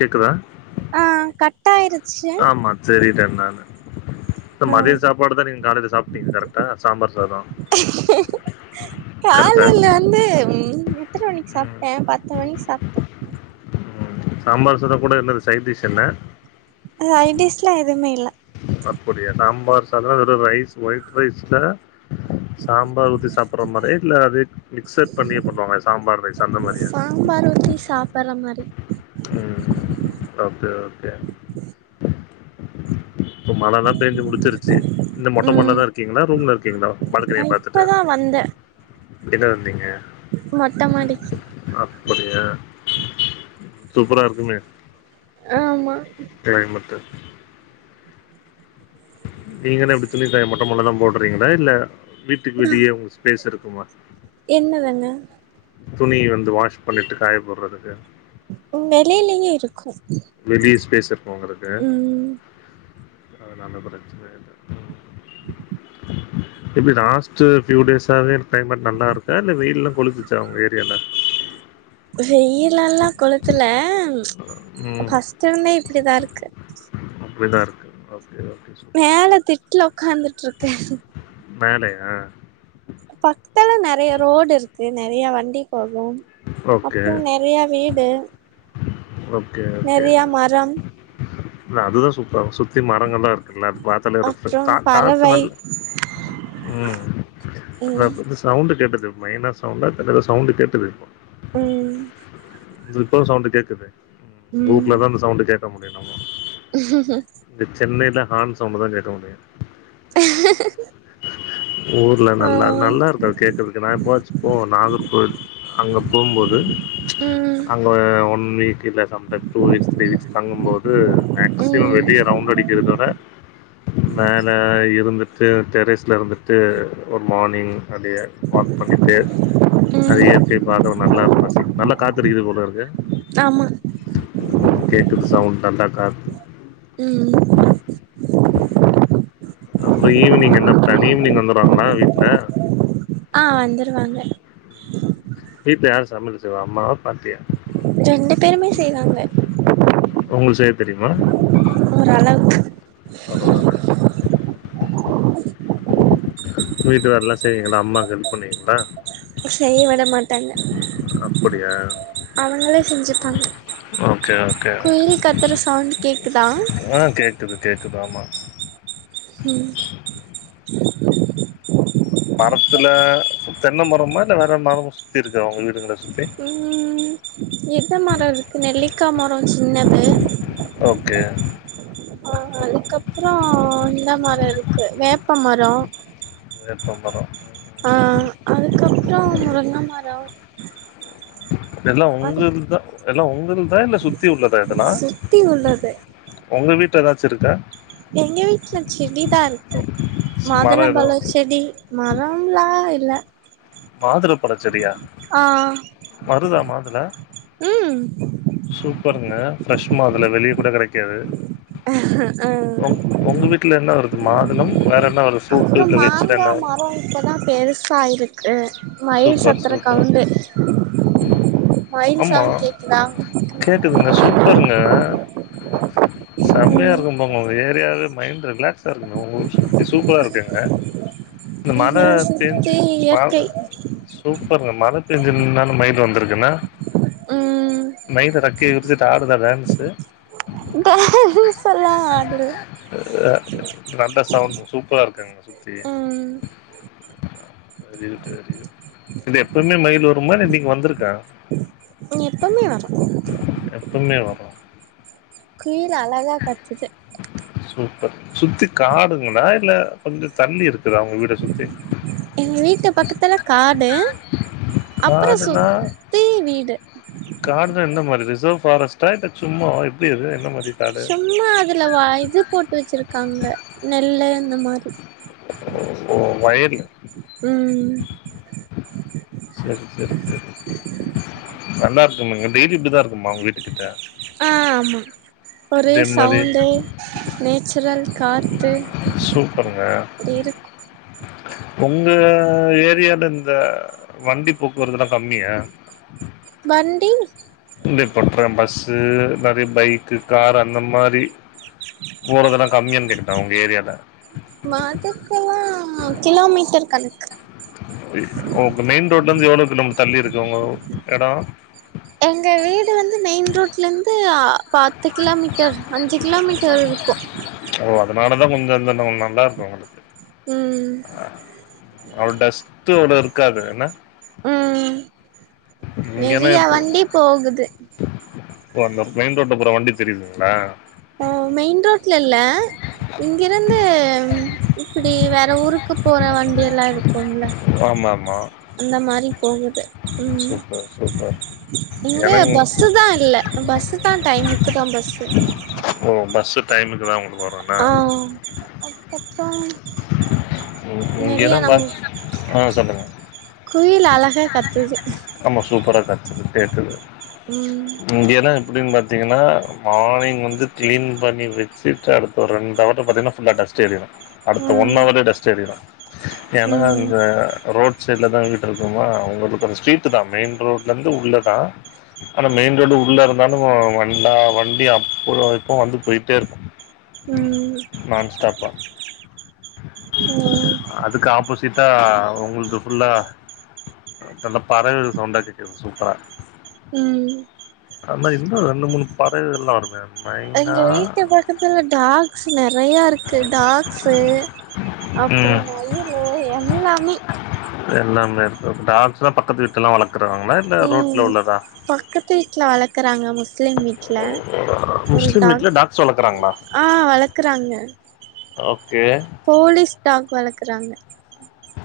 கேக்குதா ஆ கட் ஆயிருச்சு சேரின்ட்டே நானு ஆ மதிய சாப்பாடு தா நீங்க காலேல சாப்ட்டீங்க கரெக்டா சாம்பார் சாதோ கரெக்டா காலேல வந்து எத்தன மணிக்கு ம் சாப்ட்டே பத்து மணிக்கு சாப்ட்டே ம் சாம்பார் சாதோ கூட என்னது சைடிஷ் என்ன சைடிஸ்லா எதுவுமே இல்ல அப்படியா சாம்பார் சாதோன்னா வெறு ரைஸ் ஒயிட் ரைஸ்ல சாம்பார் ஊத்தி சாப்டுற மாரியா இல்ல அதே மிக்சட் பண்ணியே பண்ணுவாங்களே சாம்பார் ரைஸ் அந்த மாரியா சாம்பார் ஊத்தி சாப்ட்ற மாரி ம் ஓகே ஓகே இப்ப மழல்லா பேஞ்சி முடிச்சிருச்சி இன்னு மொட்ட மாடில ம் தா இருக்கீங்களா ரூம்ல இருக்கீங்களா நா பால்கனிய பாத்துட்டு இப்பதா வந்தே என்ன வந்தீங்க மொட்ட மாடிக்கி அப்டியா சூப்பரா இருக்குமே ஆமா கிளைமெட்டு நீங்கன்னா எப்டி துணிக்காய மொட்ட மாடில தா போடுறீங்களா இல்ல வீட்டுக்கு வெளிய உங்க ஸ்பேஸ் இருக்குமா என்ன வெங்க துணி வந்து வாஷ் பண்ணிட்டு காய போடுறதுக்கு வெளிலயே இருக்கு வெளிய ஸ்பேஸ் இருக்கு ஒங்களுக்கு ம் அது நல்லதுதா இப்டி லாஸ்ட் பியூ டோஸ் ஆ வே கிளைமேட் நல்லா இருக்கா இல்ல வெயில்லா கொளுத்துச்சா உங்க ஏரியால வெயில் எல்லா கொளுத்தலா ஃபர்ஸ்ட் இருந்தே இப்டிதா இருக்கு அப்டிதா இருக்கு ஓகே சேரி ஓகே சொல் மேல திட்ல ஒக்காந்துட்டு இருக்கே மேலயா பக்கத்துல நெறையா ரோடு இருக்கு நெறையா வண்டி போகு ஓகே, அப்பறோ நெறையா வீடு ஓகே, ஓகே. நெறையா மரம் இல்ல அதுதா சூப்பரா இருக்கு சுத்தி மரங்கள்லா இருக்குல்ல அது பாத் தாலே ரஃப் அப்றம் காத் காத்து பறவை நல்லா ம் ம் ரஃப் திஸ் சவுண்டு கேட்டது மைனா சவுண்டா தெர்ல ஏதோ சவுண்டு கேட்டது இப்போ ம் இப்பவு சவுண்ட் கேக்குது ம் ஊர்லதா அந்த சவுண்ட் கேட்க முடியு நம்ம ஹ [inaudible] இந்த சென்னைல ஹார்ன் சவுண்டதா கேக்க முடியு அஹ ஊர்ல நல்லாரு நல்லாருக்கு கேக்கறதுக்கு நா எப்போவச்சுப் போவே நாகர்கோயில் அங்க போம்போது ம் அங்க ஒன் வீக் இல்ல sometimes two weeks three weeks தங்கும் போது ம் மேக்சிமம் ம் வெளிய ரவுண்ட் அடிக்கிறத விட மேல இருந்துட்டு டெரெஸ்ல இருந்துட்டு ஒரு மார்னிங் அப்டியே வாக் பண்ணிட்டு அது இயற்கை பாக்கற நல்ல இருக்கு ரசி நல்லா காத்தடிக்குது போல இருக்கு ஆமா ம் கேக்குது சவுண்ட் நல்லா காத் ம் அப்றோ ஈவ்னிங் என்ன ப்ளான் ஈவ்னிங் வந்துருவாங்ளா வீட்ல ஆ வந்துருவாங்க வீட்ல யாரு சமயல் செய்வா அம்மாவா பாட்டியா ரெண்டு பேருமே செய்வாங்க ஒங்ளுக்கு செய்ய தெரியுமா ஓரளவுக்கு பரவால வீட்டு வேலல்லா செய்விங்ளா அம்மாக்கு ஹெல்ப் பண்ணுவிங்ளா செய்ய விட மாட்டாங்க அப்படியா அவங்களே செஞ்சுப்பாங்க ஓகே ஓகே ஓகே குயில் கத்துற சவுண்ட் கேக்குதா து கேக்குது ஆமா ம் மரத்துல தென்ன மரமா இல்ல வேற மரமு சுத்தி இருக்கா உங்க வீடுகள சுத்தி இந்த மரோ இருக்கு நெல்லிக்கா மரோ சின்னது ஓகே ஆ அதுக்கப்றோ இந்த மரோ இருக்கு வேப்ப மரோ எந்தமர ஆ அதுக்கப்றோ முருங்க மரோ எல்லா அதுக்கு உங்குள்தா எல்லா உங்குள்தா இல்ல சுத்தி உள்ளதா இதெல்லா சுத்தி உள்ளது ஒங்க வீட்ல ஏதாச்சு இருக்கா எங்க வீட்ல செடிதா இருக்கு மரம் எதோ மாதுளம்பழ செடி மரம்லா இல்ல மாதுள பழச்செடியா ஆ வருதா மாதுள ம் சூப்பருங்க ஃப்ரெஷ் மாதுள வெளிய கூட கெடைக்காது ஆ ஒங்க வீட்ல என்ன வருது மாதுளம் வேற என்ன வருது அப்றோ ஃப்ரூட்டு இல்ல வெஜ்ஜில மாங்கா என்னா வ மரோ இப்பதா பெருசாயிருக்கு மயில் சூப்பர் சத்துர சூப்பர் கவுண்டு மயில் சவுண்ட் கேக்குதா துங்க சூப்பருங்க செம்மையா ம் இருக்கு போங்க உங்க ஏரியாவே மைண்ட் ரிலாக்ஸ் ஆ இருக்குங்க உங்க ஊர் சுத்தி சூப்ரா இருக்குங்க இந்த மழ இத சுத்தி பேஞ்சு மழ இயற்கை சூப்பருங்க மழ பேஞ்சுன்னாலு மைலு வந்திருக்குன்னா ம் மைலு இறக்கய விரிச்சிட்டு ஆடுதா டான்ஸு டேன்சுலா ஆடுல அ நல்ல சவுண்ட் சூப்பரா இருக்குங்க சுத்தி ம் வெரி குட் வெரி குட் இது எப்பமே மயிலு வருமா இல்ல இன்னக்கி வந்திருக்கா எப்பமே வரு எப்பவுமே வரு குயில் அழகா கத்துது சூப்பர் சுத்தி காடுங்களா இல்ல கொஞ்ச தள்ளி இருக்குதா உங்க வீட சுத்தி எங்க வீட்டு பக்கத்துல காடு அப்றோ காடுனா சுத்தி வீடு காடுன்னா என்ன மாரி ரிசர்வ் ஃபாரஸ்ட்டா இல்ல சும்மா எப்டி அது என்ன மாரி காடு சும்மா அதுல வா இது போட்டு வச்சிருக்காங்க நெல்லு இந்த மாரி ஓ ஓ வயல் ம் சரி சரி சரி நல்லா இருக்குமாங்க டெய்லி இப்டிதா இருக்குமா உங்க வீட்டு கிட்ட ஆ ஆமா ஒரே மாரி சவுண்டு நேச்சுரல் காத்து சூப்பருங்க அப்டி இருக்கு உங்க ஏரியால இந்த வண்டி போக்குவரத்துல்லா கம்மியா வண்டி பண்றே பஸ்ஸூ நெறைய பைக்கு கார் அந்த மாரி போறதடம் கம்மியாந்ருட்டே உங்க ஏரியால மாதுக்கல்லா கிலோமீட்டர் கணக்கு ஓ மெயின் ரோட்ல இருந்து எவ்ளவுக்கு நம்ம தள்ளி இருக்கு உங்க இட எங்க வீடு வந்து மெயின் ரோட்லருந்து அ பத் பத்து கிலோமீட்டர் அஞ்சு கிலோமீட்டர் இருக்கு ஓ அதனாலதா கொஞ்ச இந்த அவுங் நல்லா இருக்கு உங்களுக்கு ம்.. அவ்ளவு டஸ்ட் வுட இருக்காது என்ன ம்.. இங்கனா நெறைய எப்போ வண்டி போகுது இப்ப அந்த மெயின் ரோட்ல போற வண்டி தெரியுதுங்ளா மெயின் ரோட்ல இல்ல இங்கிருந்து இப்டி வேற ஊருக் க்கு போற வண்டியெல்லா இருக்கும்ல ஆமா ஆமா அந்த மாரி போகுது ம் சூப்பர் சூப்பர் இங்க எனக்கு பஸ் தா இல்லை பஸ் தா டைமுக்குதா பஸ்ஸு ஓ பஸ்ஸு டைமுக்கு தா உங்களுக்கு வரு ஆ.. அப்ப்ப இங்கேதா பாஸ் ஆ சொல்லுங்க குயில் அழகா கத்து து ஆமா சூப்பரா கத்துது கேக்குது ம் இங்கேனா எப்டின்னு பாத்தீங்னா மார்னிங் வந்து கிளீன் பண்ணி வச்சுட்டு அடுத்த ஒரு ரெண்டு ஹவர்ல பாத்தீங்கன்னா ஃபுல்லா டஸ்ட் ஏரிடு அடுத்த ஒன் ம் அவர்ல டஸ்ட் ஏரிடு ஏன்னா ம் இந்த ரோட் சைட்ல தா க்குமா அவுங்களுக்கு அந்த ஸ்ட்ரீட் தா மெயின் ரோட்ல இருந்து உள்ள தா ஆனா மெயின் ரோடு உள்ள இருந்தாலு அ வண்டா வண்டி அப்ப இப்ப வந்து போயிட்டே இருக்கு [inaudible] ம்... நான்ஸ்டாப்பா ம் அதுக்கு ஆப்போசிட்டா உங்ல்து ஃபுல்லா தெர்ல பறவைகள் சவுண்டா கேக்குது சூப்பர் ம்.. அந்மாரி இன்னு ரெண்டு மூணு பறவைகள் எல்லா வருமே மைனா எங்க வீட்டு பக்கத்துல டாக்ஸ் நெறைய இருக்கு டாக்ஸு ம் அப்றோம் மல்லில எல்லாமே எல்லாமே இருக்கு டாக்ஸ்லா பக்கத்து வீட்லலா வளக் ம் பக்கத்து வீட்ல வளக்குறாங்க மு ஸ்லீம் மீட்ல ஒரு முஸ்லீம் டாக் வீட்டில் டாக்ஸ் வளர்க்குறாங்களா ஆ வளக்குறாங்க ஓகே போலீஸ் டாக் வளக்குறாங்க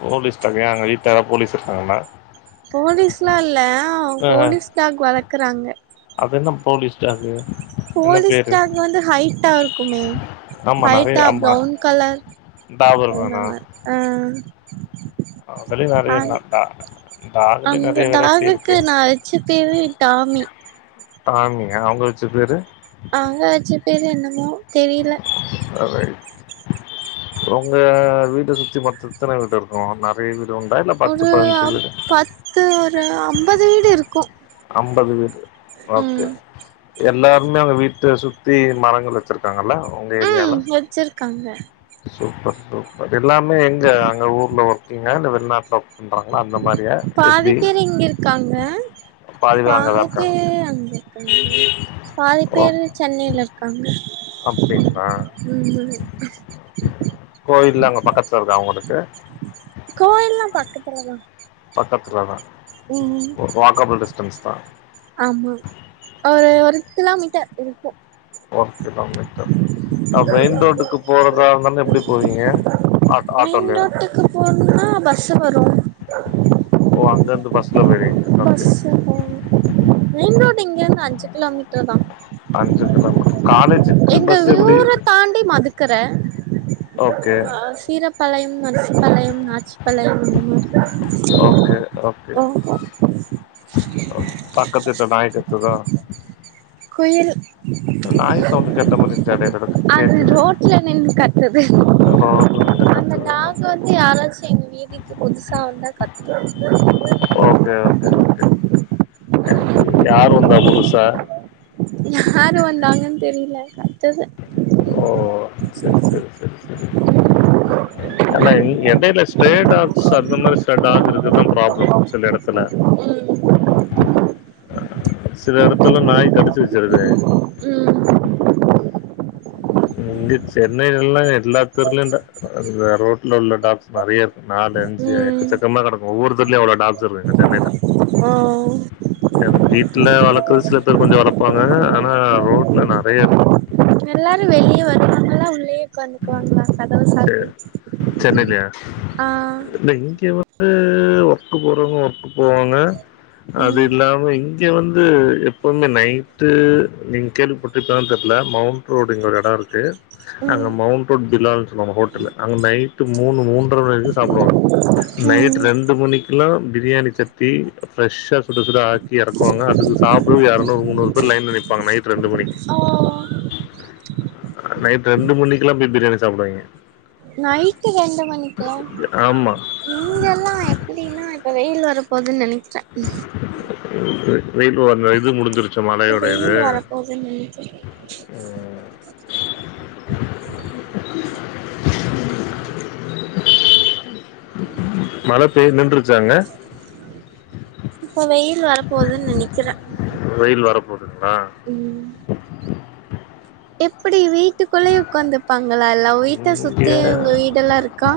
போலீஸ் டாக் ஏன் அங்க வீட்டு எதா போலீஸ் இருக்காங்கலா போலீஸ்லா இல்ல போலீஸ் டாக் வளக்குறாங்க அதென்ன போலீஸ் டாக்கு போலீஸ் டாக் வந்து ஹைட்டா இருக்குமே ஆமாம் நிறைய ஹைட்டா ஆமாம் ப்ரவுன் கலர் டாபர் வேணா அந்தமாரி ஆஹ் அதுலயு வேலய காட்டா அந்த டாகுக்கு நா வச்ச பேரு டாமி டாமியா அவுங்க வச்ச பேரு அவுங்க வச்ச பேரு என்னமோ தெரில ஓகே உங்க வீட்ட சுத்தி மொத்த எத்தன வீடு இரு ஓ நிறைய வீடு உண்டா இல்ல பத்து பதினஞ்சு வீடு அது ஒரு அம்பது வீடு இருக்கு அம்பது வீடு ஓகே ம் எல்லாருமே அவுங்க வீட்ட சுத்தி மரங்கள் வச்சிருக்காங்கல்ல உங்க ம் ஏரியால வச்சிருக்காங்க சூப்பர் சூப்பர் எல்லாமே எங்க அங்க ஊர்ல ஒர்க்கீங்கா இல்ல வெளிநாட்ல பண்றாங்களா அந்த மாரியா எப்டி க்காங்க பேர் அங்கதா பாதி இருக்காங்க பேர் அங்க இருக்காங்க பாதி ஓ பேரு சென்னையில இருக்காங்க அப்டிங்களா ம் கோயில்லா அங்க பக்கத்துல இருக்கா அவுங்களுக்கு கோயில்லா பக்கத்துல தா பக்கத்துல தா உம் உம் வாக்கபுள் டிஸ்டன்ஸ் தா ஆமா ஒரு ஒரு கிலோமீட்டர் இருக் ஒரு கிலோமீட்டர் அ மெயின் ரோட்டுக்கு போறதா இருந்தாலு எப்டி போவீங்க ஆட் மெயின் ஆட்டோலயா ரோட்டுக்கு போணுன்னா பஸ்ஸு வரும் ஓ அங்கருந்து பஸ் பஸ்ல போவோ மெயின் ரோடு இங்கருந்து அஞ்சு கிலோமீட்டர் தா அஞ்சு கிலோமீட்டர் காலேஜுக்கு எங்க பஸ் எப்படி ஊர தாண்டி மதுக்கற ஓகே ஆ சீரப்பாளயம் நரிசிப்பாளையம் நாச்சிப்பாளையம் இந்த மாரி ஓகே ஓகே போகோ பக்கத்து வீட்டு நாய் கத்துதா குயில் நாய் சவுண்டு கேட்ட மாதிரி இருந்துச்சு இடையில எனக்கு அது கேக்குது ரோட்ல நின்னு கத்துது ரோட்ல வந்து அந்த கத்துது டாக் ஓகே வந்து யாராச்சு எங்க வீட்டுக்கு புதுசா வந்தா கத்தும் ஓகே ஓகே ஓகே யார் வந்தா புதுசா யாரு வந்தாங்கன் தெரில கத்துது ஓ சேரி சேரி சேரி சேரி அந்த எங் இடையில ஸ்ட்ரே டாக்ஸ் அந்த மாதிரி சில டாக் இருக்குறதா ப்ராப்ளம் சில எடத்துல [inaudible] சில இடத்துல நாய் கடிச்சு வச்சிருதே ம் ம் இங்க சென்னையில எல்லா எல்லா தெருவுல அது ரோட்ல உள்ள டாக்ஸ் நிறைய இருக் நாலஞ்சு ம் எக்கச்சக்கமா கிடக்கும் ஒவ்வொருத்தெருவுலயும் அவ்ளோ டாக்ஸ் இருக்குங் சென்னைல ஆஹ் வீட்டுல வளர்க்குறது சில பேர் கொஞ்சோ வளப்பாங்க ஆனா ரோட்ல நறைய இருக்கு எல்லாரும் வெளிய வருவாங்களா உள்ளயே உக்காந்துகுவாங்களா கதவ செ சாத்தி வச்சிட்டு சென்னைலயா ஆஹ் இல்ல இங்கே வந்து ஒர்க்கு போறவங்க ஒர்க்கு போவாங்க அது ம் இல்லாம இங் இங்கே வந்து எப்பவுமே நைட்டு நீங்க கேள்விப்பட்டீருப்ப தெரியல மவ் ரோடு இங்க ஒரு எடோ இருக்கு அங்க ம் மவுண்ட் ரோட் பிலால்னு சொல்லுவாங்க ஹோட்டல் அங்க நைட் மூணு மூன்றரை மணி வரைக்கி சாப்புடுவாங்க நைட் ம் ரெண்டு மணிக் கில்லா ப்ரியாணி சட்டி ஃபிரஷா சுட சுட ஆக்கி எறக்குவாங்க அதுக்கு சாப்புட எரநூறு முன்னூறு பேரு லைன்ல நிப்பாங்க நைட் ரெண்டு மணிக்கி ஓ நைட் ரெண்டு மணிக்கெல்லா போய் ப்ரியாணி சாப்டுவங்க நைட்டு ரெண்டு மணிக்கா ஆமா. இங்கெல்லா எப்டினா இப்போ வெய்யில் வரப்போதுனு நெனைக் [unintelligible] இது முடிஞ்சிருச்சு மழயோட இது அதா நெனைக்கே [inaudible] மழை பே நின்றுருச்சாங்க இப்போ வெய்யில் வரப்போதுன்னு நனைக்கிறே வெய்யில் வரப்போதுங்களா ம் எப்டி வீட்டுக்குள்ளேயே உக்காந்துப்பாங்களா எல்லா வீட்ட சுத்தி இங்க உங்க வீடெல்லா இருக்கா